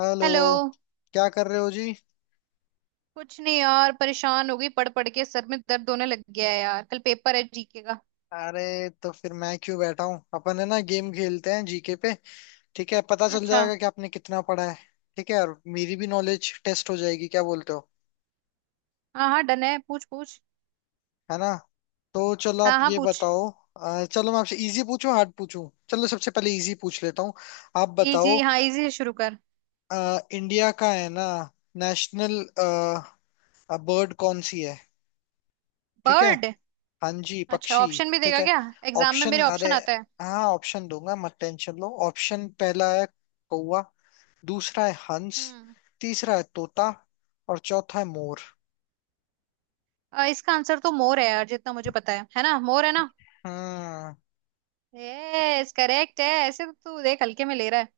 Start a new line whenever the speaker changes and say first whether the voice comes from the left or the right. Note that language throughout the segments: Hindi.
left: हेलो।
right: हेलो।
left: क्या कर रहे हो जी।
right: कुछ नहीं यार, परेशान हो गई पढ़ पढ़ के, सर में दर्द होने लग गया है यार। कल पेपर है जीके का।
left: अरे तो फिर मैं क्यों बैठा हूँ, अपन है ना, गेम खेलते हैं जीके पे। ठीक है, पता चल
right: अच्छा।
left: जाएगा कि आपने कितना पढ़ा है। ठीक है, और मेरी भी नॉलेज टेस्ट हो जाएगी, क्या बोलते हो।
right: हाँ हाँ डन है, पूछ पूछ।
left: है ना। तो चलो आप
right: हाँ हाँ
left: ये
right: पूछ।
left: बताओ। चलो मैं आपसे इजी पूछूं हार्ड पूछूं, चलो सबसे पहले इजी पूछ लेता हूँ। आप बताओ।
right: इजी, हाँ इजी से शुरू कर।
left: इंडिया का है ना नेशनल बर्ड कौन सी है। ठीक है।
right: बर्ड।
left: हाँ जी,
right: अच्छा
left: पक्षी।
right: ऑप्शन भी
left: ठीक
right: देगा
left: है।
right: क्या? एग्जाम में
left: ऑप्शन,
right: मेरे
left: अरे।
right: ऑप्शन आता है।
left: हाँ ऑप्शन दूंगा, मत टेंशन लो, ऑप्शन पहला है कौवा, दूसरा है हंस,
right: हम्म।
left: तीसरा है तोता, और चौथा है मोर।
right: इसका आंसर तो मोर है यार, जितना मुझे पता है ना? मोर है ना?
left: हम्म।
right: यस करेक्ट है ऐसे तो। तू देख हल्के में ले रहा है।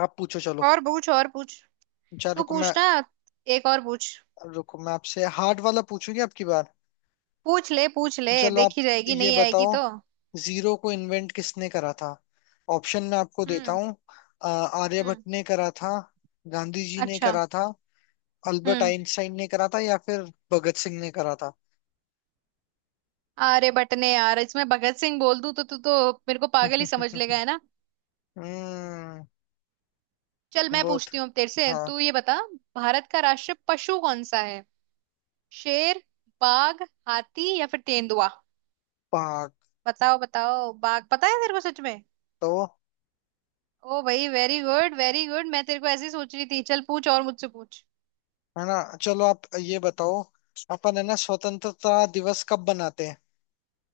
left: आप पूछो, चलो।
right: और पूछ और पूछ।
left: अच्छा
right: तू पूछ ना। एक और पूछ।
left: रुको मैं आपसे हार्ड वाला पूछूंगी आपकी बार।
right: पूछ ले पूछ ले।
left: चलो आप
right: देखी जाएगी,
left: ये
right: नहीं आएगी
left: बताओ।
right: तो।
left: जीरो को इन्वेंट किसने करा था। ऑप्शन मैं आपको देता
right: हम्म।
left: हूँ। आर्यभट्ट
right: हम्म।
left: ने करा था, गांधी जी ने
right: अच्छा।
left: करा था, अल्बर्ट
right: हम्म।
left: आइंस्टाइन ने करा था, या फिर भगत सिंह ने करा था।
right: अरे बटने यार, इसमें भगत सिंह बोल दूं तो तू तो मेरे को पागल ही समझ लेगा, है ना?
left: हम्म।
right: चल मैं
left: वो
right: पूछती
left: तो-
right: हूँ अब तेरे से।
left: हाँ।
right: तू ये बता, भारत का राष्ट्रीय पशु कौन सा है? शेर, बाघ, हाथी या फिर तेंदुआ।
left: पाक
right: बताओ बताओ। बाघ? पता है तेरे को सच में?
left: तो
right: ओ भाई, वेरी गुड वेरी गुड। मैं तेरे को ऐसे ही सोच रही थी। चल पूछ और मुझसे पूछ।
left: है ना। चलो आप ये बताओ, अपन है ना स्वतंत्रता दिवस कब बनाते हैं।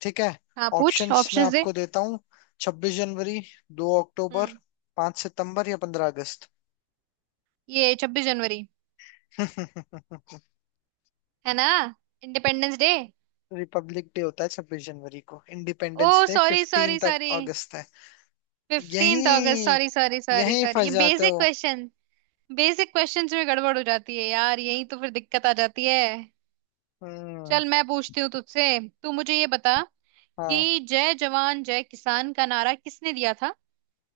left: ठीक है।
right: हाँ पूछ,
left: ऑप्शंस मैं
right: ऑप्शंस दे।
left: आपको देता हूँ, 26 जनवरी, 2 अक्टूबर,
right: हम्म।
left: 5 सितंबर, या 15 अगस्त।
right: ये 26 जनवरी, है ना? Independence day.
left: रिपब्लिक डे होता है 26 जनवरी को, independence
right: oh,
left: day
right: sorry
left: 15
right: sorry
left: तक
right: सॉरी।
left: अगस्त है।
right: 15 अगस्त,
left: यही
right: सॉरी सॉरी सॉरी
left: यही
right: सॉरी।
left: फंस
right: ये
left: जाते
right: बेसिक
left: हो।
right: क्वेश्चन। बेसिक क्वेश्चंस में गड़बड़ हो जाती है यार, यही तो फिर दिक्कत आ जाती है।
left: हम्म।
right: चल मैं पूछती हूँ तुझसे। तू मुझे ये बता
left: हाँ।
right: कि जय जवान जय किसान का नारा किसने दिया था?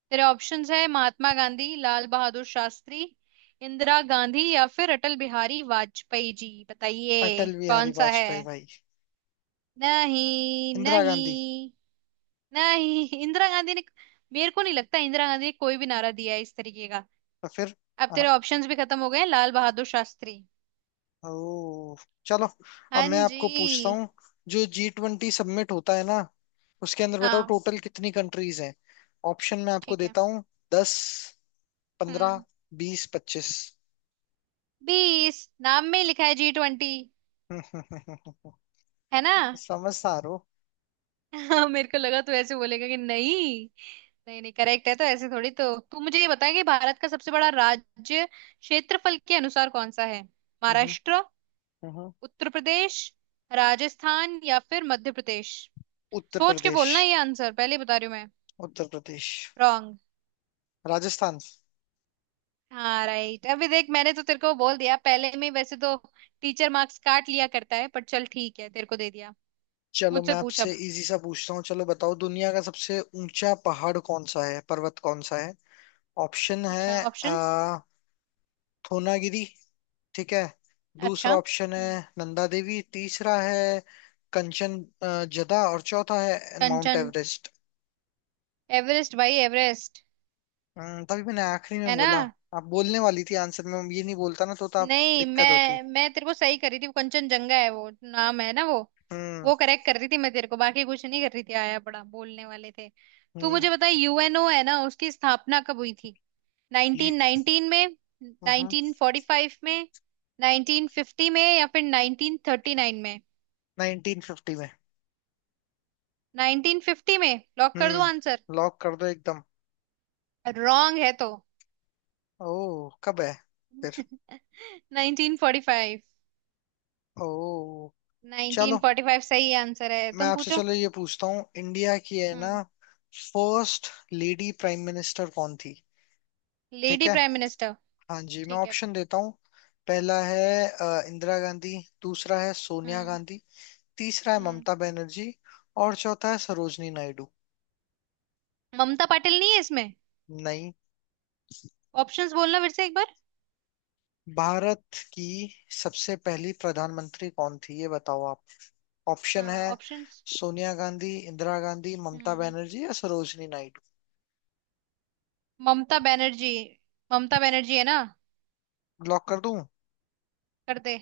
right: तेरे ऑप्शंस है महात्मा गांधी, लाल बहादुर शास्त्री, इंदिरा गांधी या फिर अटल बिहारी वाजपेयी जी। बताइए
left: अटल बिहारी
right: कौन सा है?
left: वाजपेयी भाई।
right: नहीं
left: इंदिरा गांधी।
right: नहीं। नहीं, इंदिरा गांधी ने। मेरे को नहीं लगता इंदिरा गांधी ने कोई भी नारा दिया है इस तरीके का।
left: तो फिर।
right: अब
left: हाँ।
right: तेरे ऑप्शंस भी खत्म हो गए हैं, लाल बहादुर शास्त्री।
left: ओ। चलो। अब
right: हाँ
left: मैं
right: जी।
left: आपको पूछता हूँ, जो G20 सबमिट होता है ना उसके अंदर बताओ
right: हाँ
left: टोटल कितनी कंट्रीज हैं। ऑप्शन मैं आपको
right: ठीक है।
left: देता हूँ। 10, 15,
right: हम्म।
left: 20, 25।
right: 20 नाम में ही लिखा है, G20। है ना?
left: समझदार हो।
right: हाँ, मेरे को लगा तू ऐसे बोलेगा कि नहीं। नहीं नहीं, करेक्ट है तो ऐसे थोड़ी तो। तू मुझे ये बता कि भारत का सबसे बड़ा राज्य क्षेत्रफल के अनुसार कौन सा है?
left: हम्म,
right: महाराष्ट्र,
left: हम्म।
right: उत्तर प्रदेश, राजस्थान या फिर मध्य प्रदेश?
left: उत्तर
right: सोच के
left: प्रदेश।
right: बोलना, ये आंसर पहले ही बता रही हूँ मैं।
left: उत्तर प्रदेश।
right: रॉन्ग।
left: राजस्थान।
right: हाँ राइट। अभी देख, मैंने तो तेरे को बोल दिया पहले में, वैसे तो टीचर मार्क्स काट लिया करता है, पर चल ठीक है, तेरे को दे दिया।
left: चलो
right: मुझसे
left: मैं
right: पूछ
left: आपसे
right: अब।
left: इजी सा पूछता हूँ, चलो बताओ दुनिया का सबसे ऊंचा पहाड़ कौन सा है, पर्वत कौन सा है। ऑप्शन
right: अच्छा
left: है
right: ऑप्शंस।
left: आ, थोनागिरी। ठीक है।
right: अच्छा।
left: दूसरा ऑप्शन है
right: हम्म।
left: नंदा देवी, तीसरा है कंचन जदा, और चौथा है माउंट
right: कंचन।
left: एवरेस्ट।
right: एवरेस्ट भाई, एवरेस्ट।
left: तभी मैंने आखिरी में
right: है ना?
left: बोला। आप बोलने वाली थी आंसर में, ये नहीं बोलता ना तो आप
right: नहीं,
left: दिक्कत होती।
right: मैं तेरे को सही कर रही थी, वो कंचनजंगा है वो नाम, है ना वो?
left: हम्म
right: वो करेक्ट कर रही थी मैं तेरे को, बाकी कुछ नहीं कर रही थी। आया बड़ा बोलने वाले थे। तू
left: हम्म।
right: मुझे बता, यूएनओ है ना, उसकी स्थापना कब हुई थी?
left: ये-
right: 1919 में,
left: हम्म।
right: 1945 में, 1950 में या फिर 1939 में?
left: 1950 में।
right: 1950 में। लॉक कर दूं आंसर?
left: हम्म, लॉक कर दो एकदम।
right: रॉन्ग है तो?
left: ओ, कब है फिर।
right: 1945।
left: ओ। चलो
right: 1945 सही आंसर है।
left: मैं
right: तुम
left: आपसे
right: पूछो।
left: चलो ये पूछता हूँ, इंडिया की है ना
right: हम्म।
left: फर्स्ट लेडी प्राइम मिनिस्टर कौन थी। ठीक
right: लेडी
left: है।
right: Prime minister.
left: हाँ जी, मैं
right: ठीक है।
left: ऑप्शन देता हूँ। पहला है इंदिरा गांधी, दूसरा है सोनिया
right: हम्म।
left: गांधी, तीसरा है
right: हम्म।
left: ममता बनर्जी, और चौथा है सरोजनी नायडू।
right: ममता पाटिल नहीं है इसमें?
left: नहीं।
right: ऑप्शंस बोलना फिर से एक बार।
left: भारत की सबसे पहली प्रधानमंत्री कौन थी ये बताओ आप। ऑप्शन
right: हाँ
left: है
right: ऑप्शंस।
left: सोनिया गांधी, इंदिरा गांधी, ममता
right: हम्म।
left: बनर्जी, या सरोजनी नायडू।
right: ममता बनर्जी। ममता बनर्जी है ना?
left: लॉक कर दूं।
right: कर दे।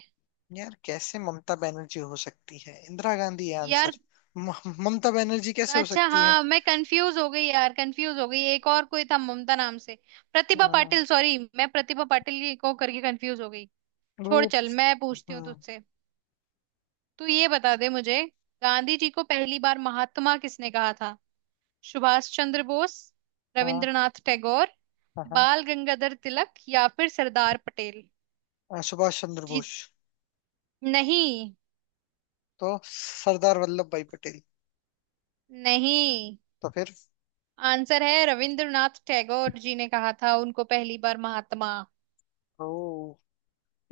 left: यार कैसे ममता बनर्जी हो सकती है, इंदिरा गांधी है
right: यार,
left: आंसर। ममता बनर्जी कैसे हो
right: अच्छा
left: सकती है।
right: हाँ मैं कंफ्यूज हो गई यार, कंफ्यूज हो गई, एक और कोई था ममता नाम से। प्रतिभा
left: हम्म,
right: पाटिल, सॉरी, मैं प्रतिभा पाटिल को करके कंफ्यूज हो गई।
left: वो।
right: छोड़, चल मैं पूछती हूँ
left: हम्म,
right: तुझसे। तू ये बता दे मुझे, गांधी जी को पहली बार महात्मा किसने कहा था? सुभाष चंद्र बोस,
left: हाँ
right: रविंद्रनाथ टैगोर,
left: हाँ हाँ।
right: बाल गंगाधर तिलक या फिर सरदार पटेल।
left: सुभाष चंद्र
right: जी
left: बोस।
right: नहीं।
left: तो सरदार वल्लभ भाई पटेल।
right: नहीं।
left: तो फिर।
right: आंसर है रविंद्रनाथ टैगोर जी ने कहा था उनको पहली बार महात्मा।
left: ओ।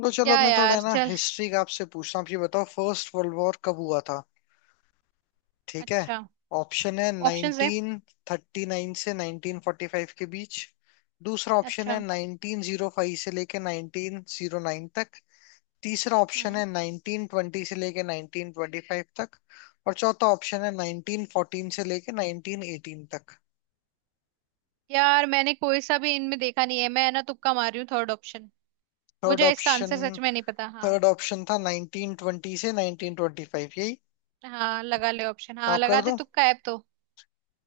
left: लो, चलो
right: क्या
left: मैं थोड़ा
right: यार,
left: है ना
right: चल।
left: हिस्ट्री का आपसे पूछता हूँ, आप ये बताओ फर्स्ट वर्ल्ड वॉर कब हुआ था। ठीक है।
right: अच्छा,
left: ऑप्शन है
right: ऑप्शंस है।
left: 1939 से 1945 के बीच, दूसरा ऑप्शन है
right: अच्छा।
left: 1905 से लेके 1909 तक, तीसरा ऑप्शन
right: हम्म।
left: है 1920 से लेके 1925 तक, और चौथा ऑप्शन है 1914 से लेके 1918 तक।
right: यार, मैंने कोई सा भी इनमें देखा नहीं है, मैं ना तुक्का मार रही हूँ, थर्ड ऑप्शन।
left: थर्ड
right: मुझे इसका
left: ऑप्शन
right: आंसर सच में नहीं पता, हाँ।
left: थर्ड ऑप्शन था 1920 से 1925 यही।
right: हाँ लगा ले ऑप्शन, हाँ
left: और कर
right: लगा दे,
left: दूं
right: तुक्का है अब तो।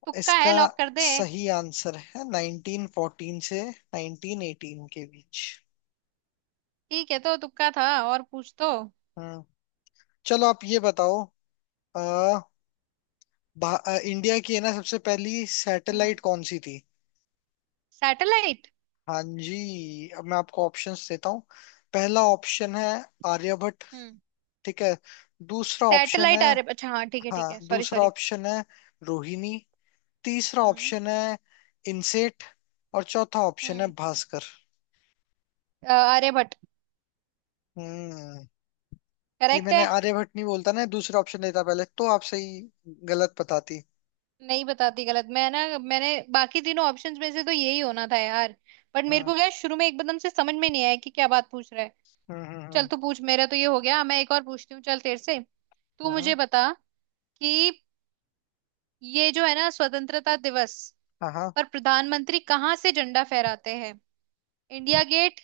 right: तुक्का है,
left: इसका।
right: लॉक कर दे।
left: सही आंसर है 1914 से 1918 के बीच।
right: ठीक है, तो तुक्का था, और पूछ तो।
left: हम्म। चलो आप ये बताओ अ, इंडिया की है ना सबसे पहली
right: हम्म।
left: सैटेलाइट कौन सी थी।
right: सैटेलाइट।
left: हाँ जी, अब मैं आपको ऑप्शंस देता हूँ। पहला ऑप्शन है आर्यभट्ट।
right: हम्म।
left: ठीक है। दूसरा ऑप्शन है।
right: सैटेलाइट आर्य, अच्छा हाँ ठीक है ठीक
left: हाँ
right: है, सॉरी
left: दूसरा
right: सॉरी।
left: ऑप्शन है रोहिणी, तीसरा
right: हम्म।
left: ऑप्शन है इनसेट, और चौथा ऑप्शन है
right: हम्म।
left: भास्कर।
right: आर्यभट्ट।
left: हम्म। ये
right: करेक्ट
left: मैंने
right: है।
left: आर्यभट्ट नहीं बोलता ना, दूसरा ऑप्शन लेता पहले तो आप सही गलत बताती।
right: नहीं बताती गलत मैं ना। मैंने बाकी तीनों ऑप्शंस में से तो यही होना था यार। बट मेरे
left: हाँ।
right: को क्या, शुरू में एकदम से समझ में नहीं आया कि क्या बात पूछ रहा है। चल
left: हम्म।
right: तू पूछ, मेरा तो ये हो गया, मैं एक और पूछती हूँ चल तेरे से। तू
left: हम्म।
right: मुझे बता कि ये जो है ना स्वतंत्रता दिवस
left: हाँ हाँ।
right: पर प्रधानमंत्री कहाँ से झंडा फहराते हैं? इंडिया गेट,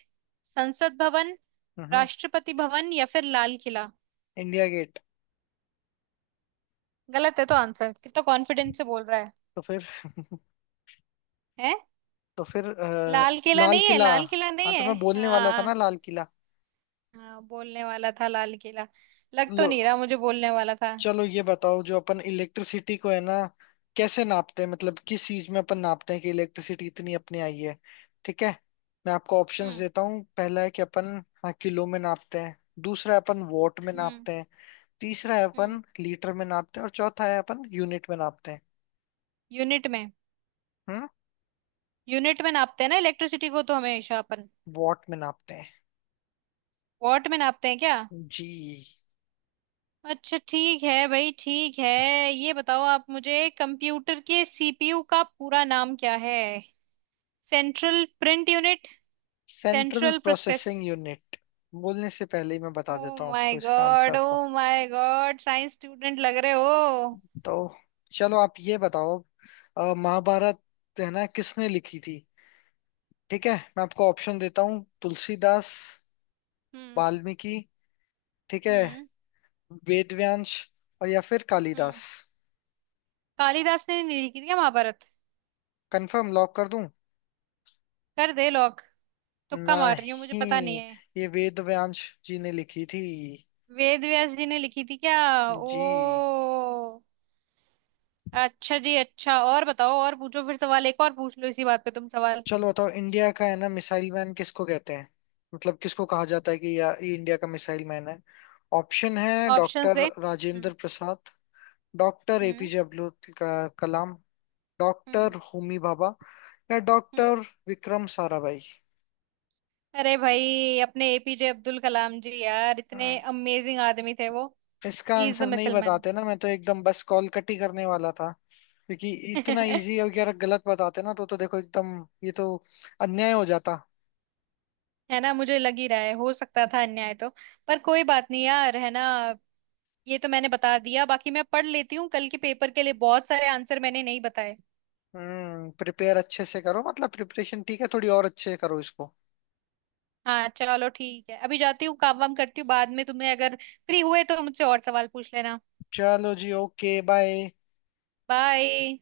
right: संसद भवन,
left: हम्म। हम्म।
right: राष्ट्रपति भवन या फिर लाल किला?
left: India gate.
right: गलत है तो आंसर, कितना कॉन्फिडेंस से बोल रहा है।
left: तो फिर।
right: हैं?
left: तो फिर
right: लाल किला
left: लाल
right: नहीं है,
left: किला।
right: लाल किला
left: हाँ
right: नहीं
left: तो
right: है।
left: मैं बोलने वाला था
right: हाँ।
left: ना लाल किला।
right: हाँ, बोलने वाला था लाल किला। लग तो
left: लो,
right: नहीं रहा मुझे बोलने वाला था।
left: चलो ये बताओ जो अपन इलेक्ट्रिसिटी को है ना कैसे नापते हैं, मतलब किस चीज में अपन नापते हैं कि इलेक्ट्रिसिटी इतनी अपनी आई है। ठीक है। मैं आपको ऑप्शंस
right: हम्म।
left: देता हूँ, पहला है कि अपन, हाँ, किलो में नापते हैं, दूसरा है अपन वॉट में
right: हम्म।
left: नापते हैं, तीसरा है
right: हम्म।
left: अपन लीटर में नापते हैं, और चौथा है अपन यूनिट में नापते हैं।
right: यूनिट में।
left: हम्म।
right: यूनिट में नापते हैं ना इलेक्ट्रिसिटी को तो, हमेशा अपन।
left: वॉट में नापते हैं।
right: वॉट में नापते हैं क्या?
left: जी।
right: अच्छा ठीक है भाई, ठीक है। ये बताओ आप मुझे, कंप्यूटर के सीपीयू का पूरा नाम क्या है? Central print unit.
left: Central
right: central process.
left: Processing unit. बोलने से पहले ही मैं बता
right: ओ
left: देता हूँ
right: माय
left: आपको इसका
right: गॉड।
left: आंसर
right: ओ
left: तो।
right: माय गॉड, साइंस स्टूडेंट लग रहे हो।
left: तो चलो आप ये बताओ महाभारत है ना किसने लिखी थी। ठीक है। मैं आपको ऑप्शन देता हूँ, तुलसीदास,
right: हम्म।
left: वाल्मीकि, ठीक है,
right: हम्म।
left: वेदव्यास, और या फिर
right: हम्म।
left: कालिदास।
right: कालिदास ने नहीं लिखी थी क्या महाभारत?
left: कंफर्म लॉक कर दूं।
right: कर दे लॉक। तुक्का मार रही हूँ, मुझे पता नहीं
left: नहीं।
right: है।
left: ये वेदव्यास जी ने लिखी थी।
right: वेद व्यास जी ने लिखी थी क्या? ओ,
left: जी।
right: अच्छा जी, अच्छा। और बताओ, और पूछो फिर सवाल, एक और पूछ लो इसी बात पे, तुम सवाल।
left: चलो बताओ इंडिया का है ना मिसाइल मैन किसको कहते हैं, मतलब किसको कहा जाता है कि या ये इंडिया का मिसाइल मैन है। ऑप्शन है
right: ऑप्शन
left: डॉक्टर
right: दे। हम्म।
left: राजेंद्र प्रसाद, डॉक्टर
right: हम्म।
left: एपीजे अब्दुल कलाम,
right: हम्म।
left: डॉक्टर होमी भाभा, या
right: हम्म।
left: डॉक्टर विक्रम साराभाई।
right: अरे भाई, अपने एपीजे अब्दुल कलाम जी, यार इतने
left: हाँ।
right: अमेजिंग आदमी थे वो।
left: इसका
right: ही इज द
left: आंसर नहीं
right: मिसल मैन।
left: बताते ना, मैं तो एकदम बस कॉल कट ही करने वाला था। क्योंकि इतना इजी अगर गलत बताते ना, तो देखो एकदम ये तो अन्याय हो जाता।
right: है ना? मुझे लग ही रहा है, हो सकता था अन्याय तो। पर कोई बात नहीं यार, है ना? ये तो मैंने बता दिया, बाकी मैं पढ़ लेती हूँ कल के पेपर के लिए, बहुत सारे आंसर मैंने नहीं बताए।
left: हम्म, प्रिपेयर अच्छे से करो, मतलब प्रिपरेशन ठीक है, थोड़ी और अच्छे से करो इसको।
right: हाँ चलो ठीक है, अभी जाती हूँ काम वाम करती हूँ, बाद में तुम्हें अगर फ्री हुए तो मुझसे और सवाल पूछ लेना।
left: चलो जी, ओके बाय।
right: बाय।